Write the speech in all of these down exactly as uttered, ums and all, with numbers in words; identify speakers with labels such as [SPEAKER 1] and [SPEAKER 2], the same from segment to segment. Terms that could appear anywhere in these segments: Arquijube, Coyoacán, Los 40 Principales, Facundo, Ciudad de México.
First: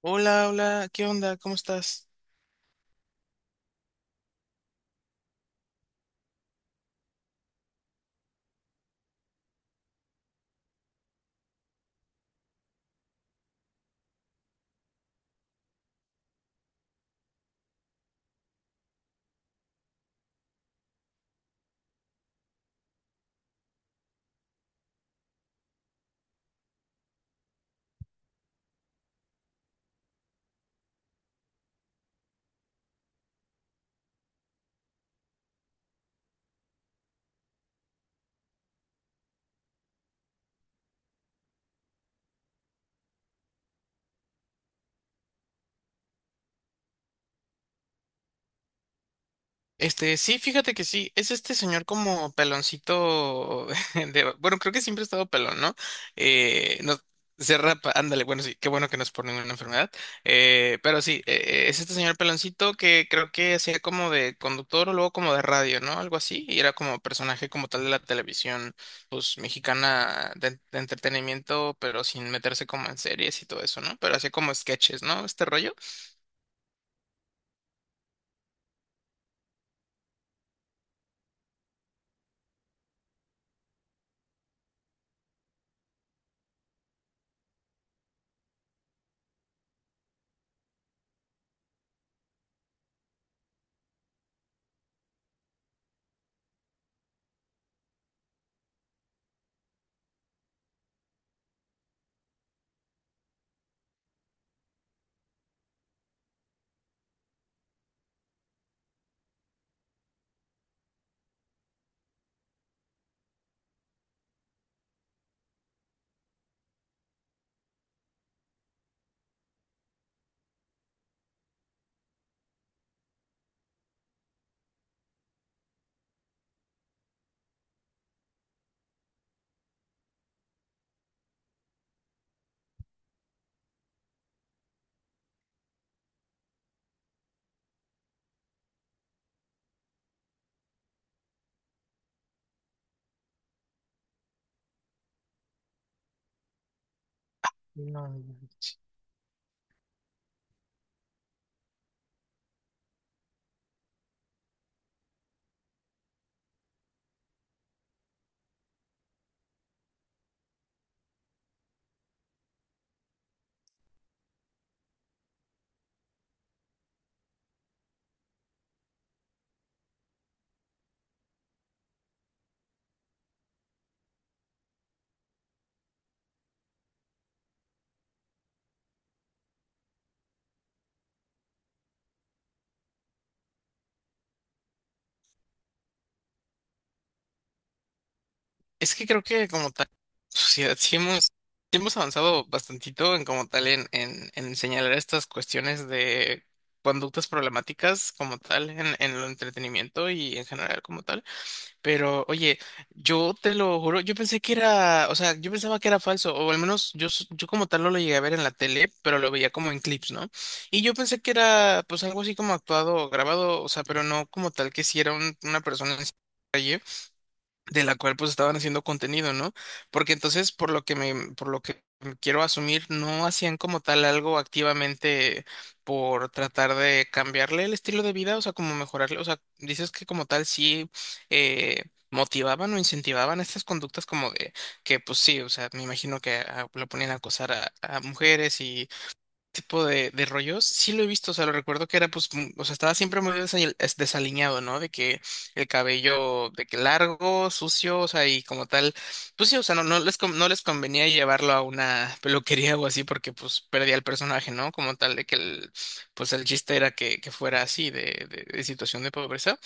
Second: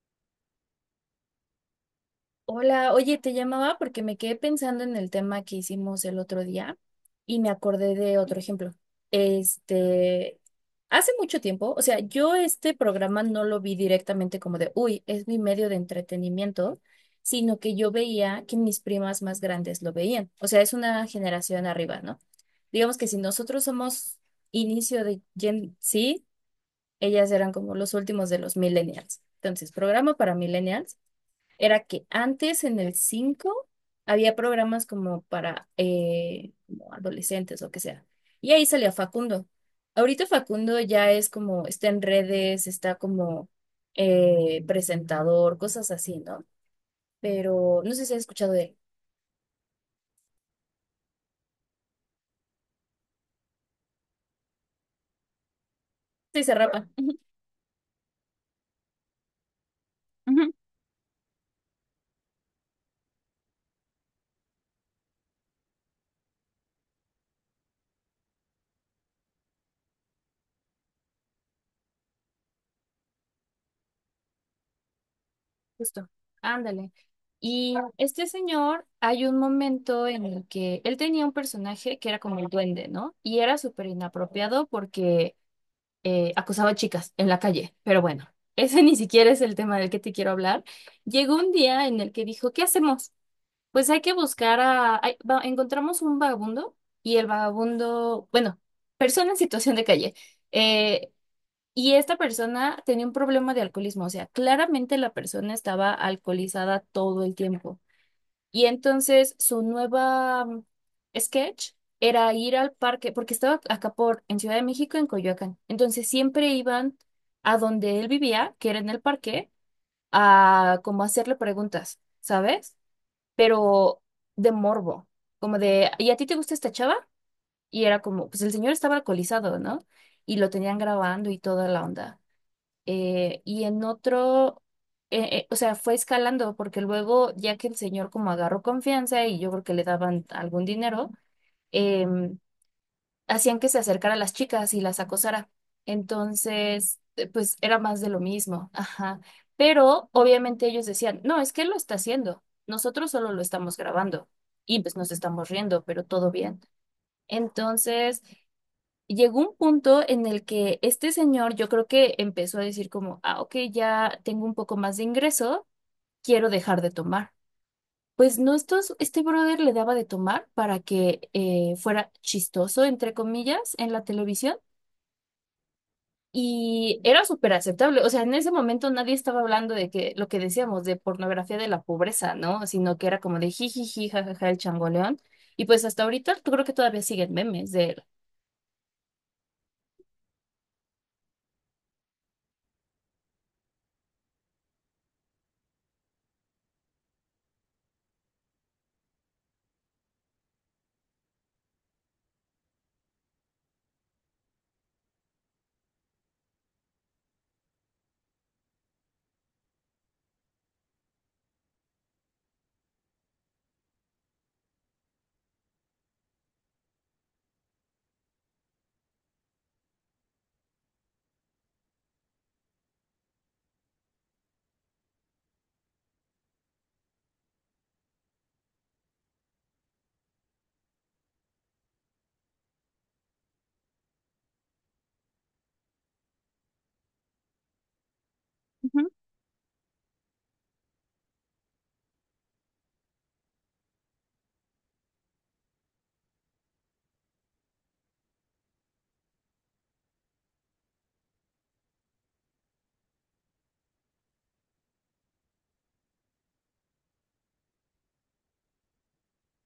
[SPEAKER 1] Hola, hola, ¿qué onda? ¿Cómo estás?
[SPEAKER 2] Hola, oye, te llamaba porque me quedé pensando en el tema que hicimos el otro día y me acordé de otro ejemplo. Este, hace mucho tiempo, o sea, yo este programa no lo vi directamente como de, uy, es mi medio de entretenimiento, sino que yo veía que mis primas más grandes lo veían. O sea, es una generación arriba, ¿no? Digamos que si nosotros somos inicio de Gen Z, ellas eran como los últimos de los millennials. Entonces, programa para millennials era que antes en el cinco había programas como para eh, como adolescentes o que sea. Y ahí salía Facundo. Ahorita Facundo ya es como, está en redes, está como eh, presentador, cosas así, ¿no? Pero no sé si has escuchado de él.
[SPEAKER 1] Este, sí, fíjate que sí, es este señor como peloncito de, bueno, creo que siempre ha estado pelón, ¿no?
[SPEAKER 2] Sí, se
[SPEAKER 1] Eh,
[SPEAKER 2] rapa.
[SPEAKER 1] no, se rapa, ándale, bueno, sí, qué bueno que no es por ninguna enfermedad,
[SPEAKER 2] Ujú.
[SPEAKER 1] eh, pero sí, eh, eh, es este señor peloncito que creo que hacía como de conductor o luego como de radio, ¿no? Algo así, y era como personaje como tal de la televisión, pues, mexicana de, de entretenimiento, pero sin meterse como en series y todo eso, ¿no? Pero hacía como sketches, ¿no? Este rollo.
[SPEAKER 2] Justo, ándale. Y este señor, hay un momento en el que él tenía un personaje que era como el duende, ¿no? Y era súper inapropiado porque eh, acosaba a chicas en la calle, pero bueno, ese ni siquiera es el tema del que te quiero hablar. Llegó un día en el que dijo, ¿qué hacemos? Pues hay que buscar a... hay- va- encontramos un vagabundo y el vagabundo, bueno, persona en situación de calle. eh, y esta persona tenía un problema de alcoholismo, o sea, claramente la persona estaba alcoholizada todo el tiempo. Y entonces su nueva mm, sketch era ir al parque, porque estaba acá por, en Ciudad de México, en Coyoacán. Entonces siempre iban a donde él vivía, que era en el parque, a como hacerle preguntas, ¿sabes? Pero de morbo, como de, ¿y a ti te gusta esta chava? Y era como, pues el señor estaba alcoholizado, ¿no? Y lo tenían grabando y toda la onda eh, y en otro, eh, eh, o sea, fue escalando porque luego, ya que el señor como agarró confianza y yo creo que le daban algún dinero, em, hacían que se acercara a las chicas y las acosara. Entonces, eh, pues era más de lo
[SPEAKER 1] No.
[SPEAKER 2] mismo, ajá. Pero obviamente ellos decían, no, es que él lo está haciendo, nosotros solo lo estamos grabando y pues nos estamos riendo, pero todo bien. Entonces, llegó un punto en el que este señor yo creo que empezó a decir como, ah, ok, ya tengo un poco más de ingreso, quiero dejar de tomar. Pues no, estos, este brother le daba de tomar para que eh, fuera chistoso, entre comillas, en la televisión y era súper aceptable. O sea, en ese momento nadie estaba hablando de que lo que decíamos de pornografía de la pobreza, ¿no? Sino que era como de jijiji, jajaja, el changoleón. Y pues hasta ahorita yo creo que todavía siguen memes de él.
[SPEAKER 1] Es que creo que como tal, sociedad, sí hemos, sí hemos avanzado bastantito en como tal en, en, en señalar estas cuestiones de conductas problemáticas como tal en, en el entretenimiento y en general como tal. Pero oye, yo te lo juro, yo pensé que era, o sea, yo pensaba que era falso, o al menos yo, s- yo como tal no lo llegué a ver en la tele, pero lo veía como en clips, ¿no? Y yo pensé que era pues algo así como actuado o grabado, o sea, pero no como tal que si era un- una persona en la calle de la cual pues estaban haciendo contenido, ¿no? Porque entonces, por lo que me, por lo que quiero asumir, no hacían como tal algo activamente por tratar de cambiarle el estilo de vida, o sea, como mejorarle, o sea, dices que como tal sí eh, motivaban o incentivaban estas conductas como de que pues sí, o sea, me imagino que a- lo ponían a acosar a, a mujeres y
[SPEAKER 2] Ujú,
[SPEAKER 1] tipo de, de rollos, sí lo he visto, o sea, lo recuerdo que era, pues, mm, o sea, estaba siempre muy desa- es- desaliñado, ¿no? De que el cabello, de que largo, sucio, o sea, y como tal, pues sí, o sea, no, no les, con- no les convenía llevarlo a una peluquería o así porque, pues, perdía el personaje, ¿no? Como tal, de que el, pues, el chiste era que, que fuera así, de, de, de situación de pobreza.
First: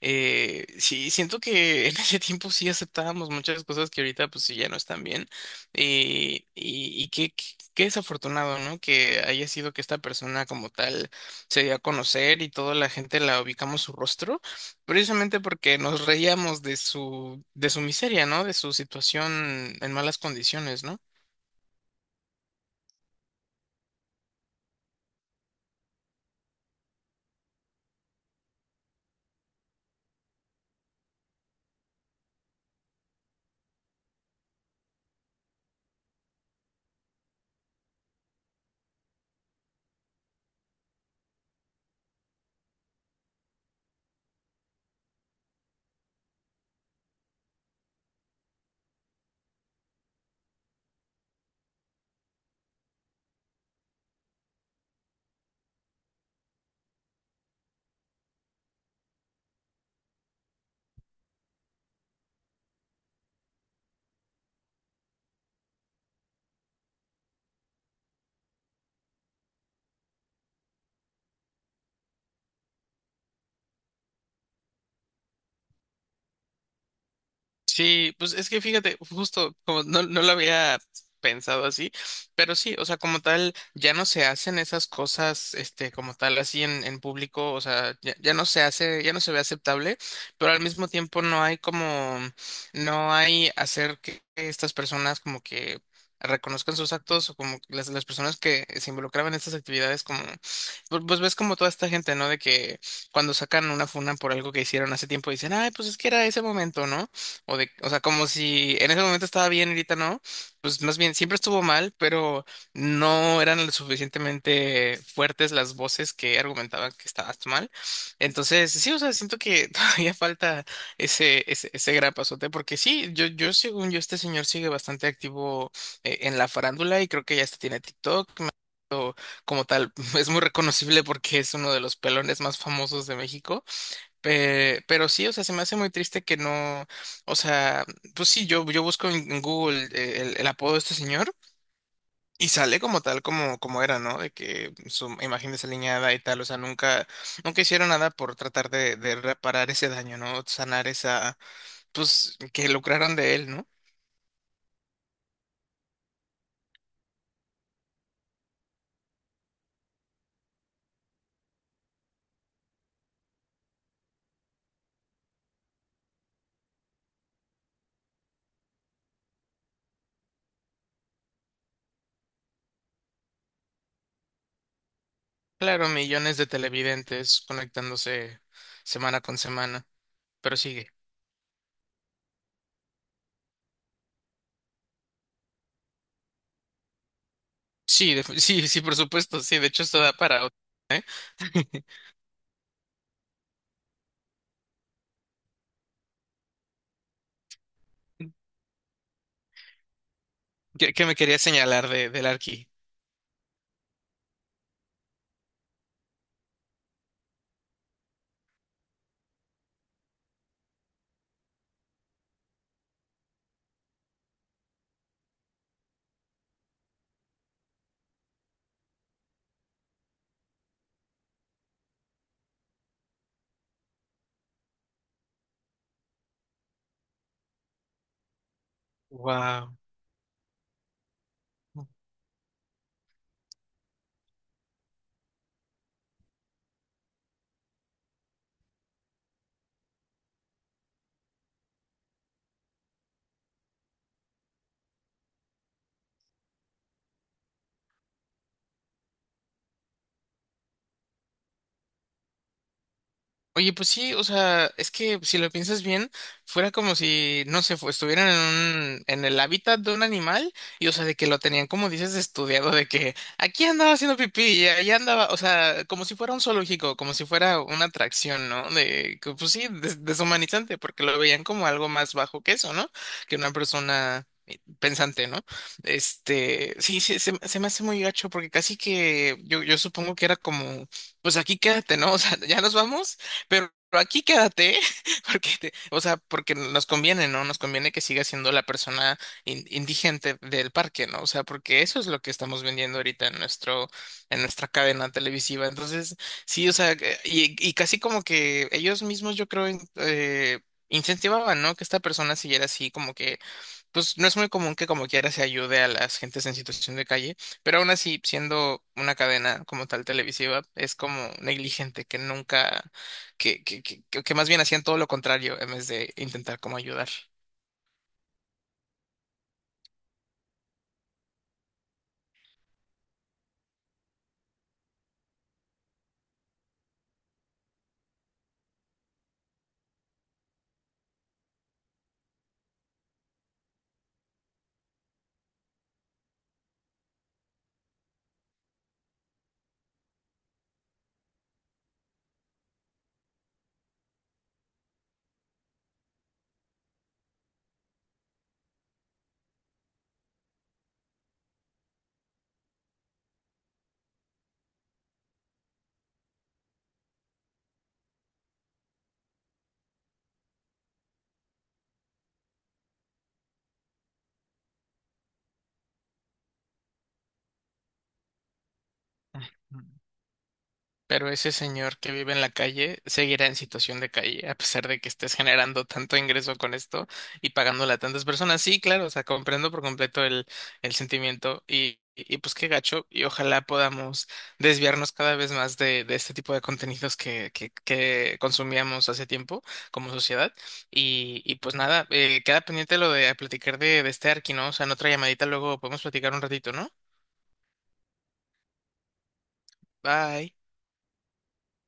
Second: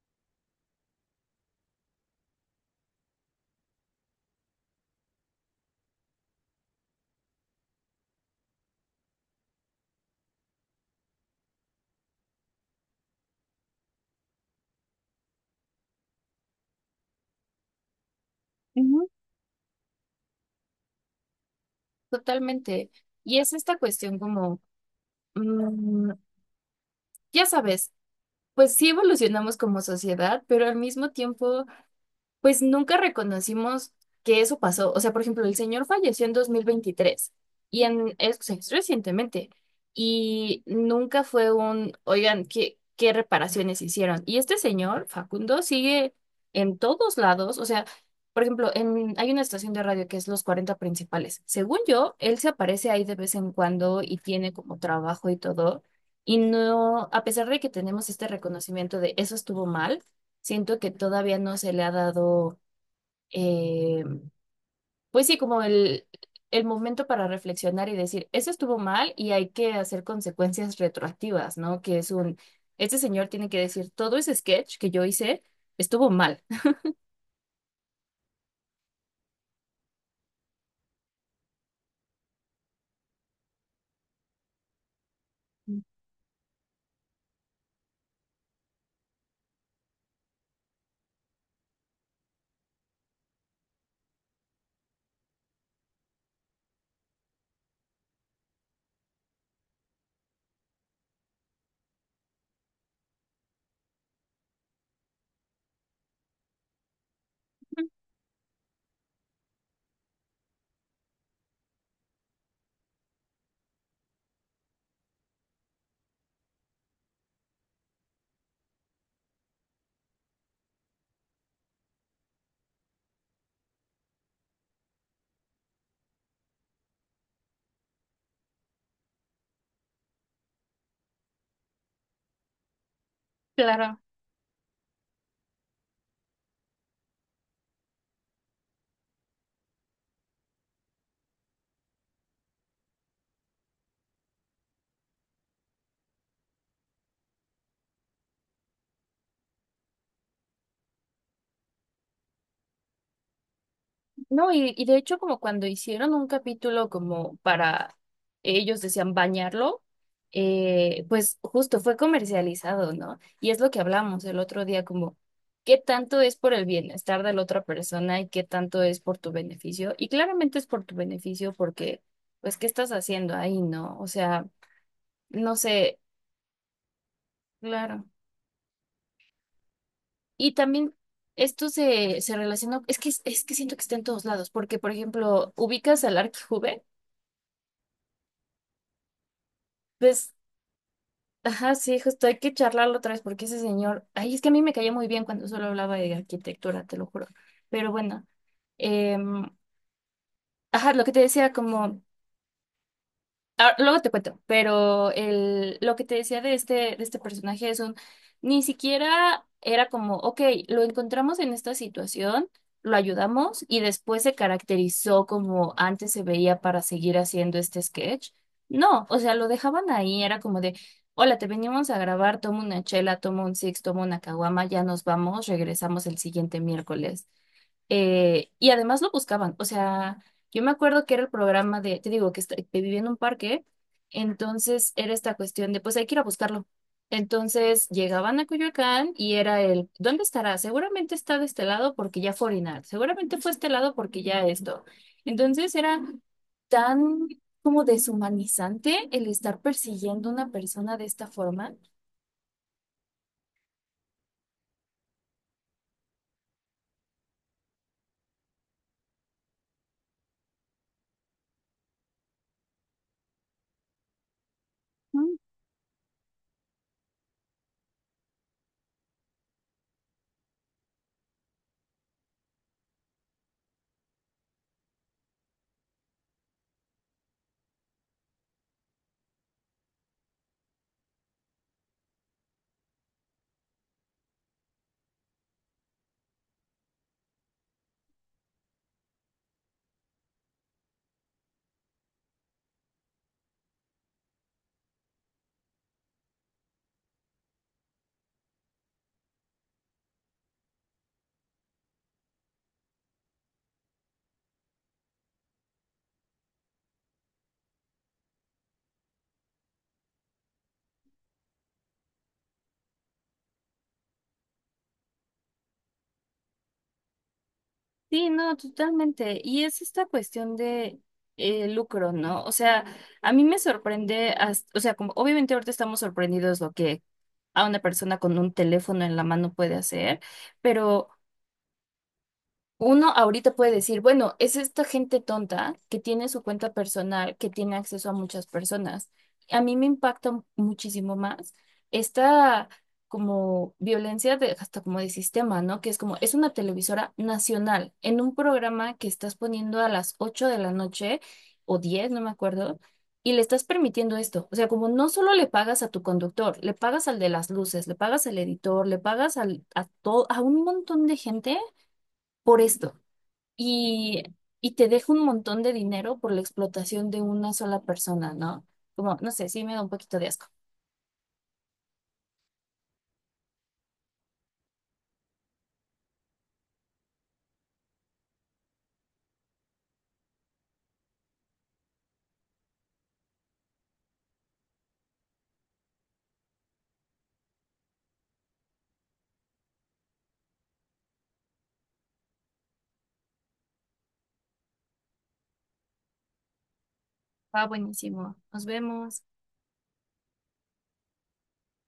[SPEAKER 1] Eh, sí, siento que en ese tiempo sí aceptábamos muchas cosas que ahorita pues sí ya no están bien. Eh, y, y qué, qué qué desafortunado, ¿no? Que haya sido que esta persona como tal se dio a conocer y toda la gente la ubicamos su rostro, precisamente porque nos reíamos de su, de su miseria, ¿no? De su
[SPEAKER 2] ujú.
[SPEAKER 1] situación en malas condiciones, ¿no?
[SPEAKER 2] Totalmente. Y es esta cuestión como, mm, ya sabes, pues sí evolucionamos como sociedad, pero al mismo tiempo... Pues nunca reconocimos que eso pasó. O sea, por ejemplo, el señor falleció en dos mil veintitrés y en, es, o sea, es recientemente y nunca fue un, oigan, ¿qué, qué reparaciones hicieron? Y este señor, Facundo, sigue en todos lados. O sea, por ejemplo, en, hay una estación de radio que es Los cuarenta Principales. Según yo, él se aparece ahí de vez en cuando y tiene como trabajo y todo. Y no, a pesar de que tenemos este reconocimiento de eso estuvo mal. Siento que todavía no se le ha dado, eh, pues sí, como el, el momento para reflexionar y decir, eso estuvo mal y hay que hacer consecuencias retroactivas, ¿no? Que es un, este señor tiene que decir, todo ese sketch que yo hice estuvo mal.
[SPEAKER 1] Sí, pues es que fíjate, justo como no, no lo había pensado así, pero sí, o sea, como tal, ya no se hacen esas cosas, este, como tal, así en, en público, o sea, ya, ya no se hace, ya no se ve aceptable, pero al mismo tiempo no hay como, no hay hacer que estas personas como que reconozcan sus actos o como las, las personas que se involucraban en estas actividades como, pu- pues ves como toda esta gente, ¿no? De que cuando sacan una funa por algo que hicieron hace tiempo dicen, ay, pues es que era ese momento, ¿no? O, de, o sea, como si en ese momento estaba bien, ahorita no. Pues más bien, siempre estuvo mal, pero no eran lo suficientemente fuertes las voces que argumentaban que estabas mal. Entonces, sí, o sea, siento que todavía falta ese, ese, ese gran pasote, porque sí, yo, yo, según yo, este señor sigue bastante activo eh, en la farándula y creo que ya hasta tiene TikTok. Como tal, es muy reconocible porque es uno de los pelones más famosos de México.
[SPEAKER 2] Claro.
[SPEAKER 1] Pe- pero sí, o sea, se me hace muy triste que no, o sea, pues sí, yo, yo busco en en Google eh, el, el apodo de este señor y sale como tal, como, como era, ¿no? De que su imagen desaliñada y tal, o sea, nunca, nunca hicieron nada por tratar de, de reparar ese daño, ¿no? Sanar esa, pues, que lucraron de él, ¿no?
[SPEAKER 2] No, y, y de hecho como cuando hicieron un capítulo como para, ellos decían bañarlo, eh, pues justo fue comercializado, ¿no? Y es lo que hablamos el otro día, como qué tanto es por el bienestar de la otra persona y qué tanto es por tu beneficio. Y claramente es por tu beneficio porque, pues, ¿qué estás haciendo ahí, no? O sea, no
[SPEAKER 1] Claro,
[SPEAKER 2] sé,
[SPEAKER 1] millones de televidentes
[SPEAKER 2] claro.
[SPEAKER 1] conectándose semana con semana,
[SPEAKER 2] Y
[SPEAKER 1] pero sigue.
[SPEAKER 2] también esto se, se relacionó es que, es que siento que está en todos lados, porque, por ejemplo, ubicas al Arquijube,
[SPEAKER 1] Sí, def- sí, sí, por supuesto, sí, de hecho esto da
[SPEAKER 2] pues
[SPEAKER 1] para otro.
[SPEAKER 2] ajá, sí, justo hay que charlarlo otra vez porque ese señor, ay, es que a mí me caía muy bien cuando solo hablaba de arquitectura, te lo juro. Pero bueno, em, ajá,
[SPEAKER 1] ¿Qué,
[SPEAKER 2] lo
[SPEAKER 1] qué
[SPEAKER 2] que
[SPEAKER 1] me
[SPEAKER 2] te
[SPEAKER 1] quería
[SPEAKER 2] decía,
[SPEAKER 1] señalar
[SPEAKER 2] como
[SPEAKER 1] de, del Arqui?
[SPEAKER 2] ah, luego te cuento, pero el, lo que te decía de este, de este personaje es un, ni siquiera era como, ok, lo encontramos en esta situación, lo ayudamos y después se caracterizó como antes se veía para seguir haciendo este sketch. No, o sea, lo dejaban ahí, era como de, hola, te venimos a grabar, toma una chela, toma un six, toma una caguama, ya nos vamos, regresamos el siguiente miércoles. Eh, y además lo buscaban, o
[SPEAKER 1] Wow.
[SPEAKER 2] sea, yo me acuerdo que era el programa de, te digo, que, est- que vivía en un parque, entonces era esta cuestión de, pues hay que ir a buscarlo. Entonces llegaban a Coyoacán y era el, ¿dónde estará? Seguramente está de este lado porque ya fue a orinar, seguramente fue a este lado porque ya esto. Entonces era tan como deshumanizante el estar persiguiendo a una persona de esta forma.
[SPEAKER 1] Oye, pues sí, o sea, es que si lo piensas bien, fuera como si, no sé, fu- estuvieran en un, en el hábitat de un animal y, o sea, de que lo tenían, como dices, estudiado, de que aquí andaba haciendo pipí y allá andaba, o sea, como si fuera un zoológico, como si fuera una atracción, ¿no? De, que, pues sí, des- deshumanizante, porque lo veían como algo más bajo que eso, ¿no? Que una persona pensante, ¿no? Este, sí, sí, se, se me hace muy gacho porque casi que yo, yo supongo que era como, pues aquí quédate, ¿no? O sea, ya nos vamos, pero aquí quédate, porque te- o sea, porque nos conviene, ¿no? Nos conviene que siga siendo la persona in- indigente del parque, ¿no? O sea, porque eso es lo que estamos vendiendo ahorita en nuestro, en nuestra cadena televisiva. Entonces, sí, o sea, que- y, y casi como que ellos mismos, yo creo, in- eh, incentivaban, ¿no? Que esta persona siguiera así como que pues no es muy común que como quiera se ayude a las gentes en situación de calle, pero aún así, siendo una cadena como tal televisiva, es como negligente, que nunca, que, que, que, que que más bien hacían todo lo contrario en vez de intentar como ayudar.
[SPEAKER 2] Sí, no, totalmente. Y es esta cuestión de eh, lucro, ¿no? O sea, a mí me sorprende, hasta- o sea, como obviamente ahorita estamos sorprendidos lo que a una persona con un teléfono en la mano puede hacer, pero uno ahorita puede decir, bueno, es esta gente tonta que tiene su cuenta personal, que tiene acceso a muchas personas. A mí me impacta mu- muchísimo más esta como violencia de, hasta como de sistema, ¿no? Que es como, es una televisora nacional en un programa que estás poniendo a las ocho de la noche o diez no me acuerdo, y le estás permitiendo esto. O sea, como no solo le pagas a tu conductor, le pagas al de las luces, le pagas al editor, le pagas al, a, to- a un montón de gente por esto y, y te deja un montón de dinero por la explotación de una sola persona, ¿no? Como, no sé, sí me da un poquito de asco.
[SPEAKER 1] Pero ese señor que vive en la calle seguirá en situación de calle, a pesar de que estés generando tanto ingreso con esto y pagándole a tantas personas. Sí, claro, o sea, comprendo por completo el, el sentimiento y, y pues qué gacho. Y ojalá podamos desviarnos cada vez más de, de este tipo de contenidos que, que, que consumíamos hace tiempo como sociedad. Y, y pues nada, eh, queda pendiente lo de platicar de, de este Arki, ¿no? O sea, en otra llamadita luego podemos platicar un ratito, ¿no?
[SPEAKER 2] Va buenísimo. Nos vemos.
[SPEAKER 1] Bye.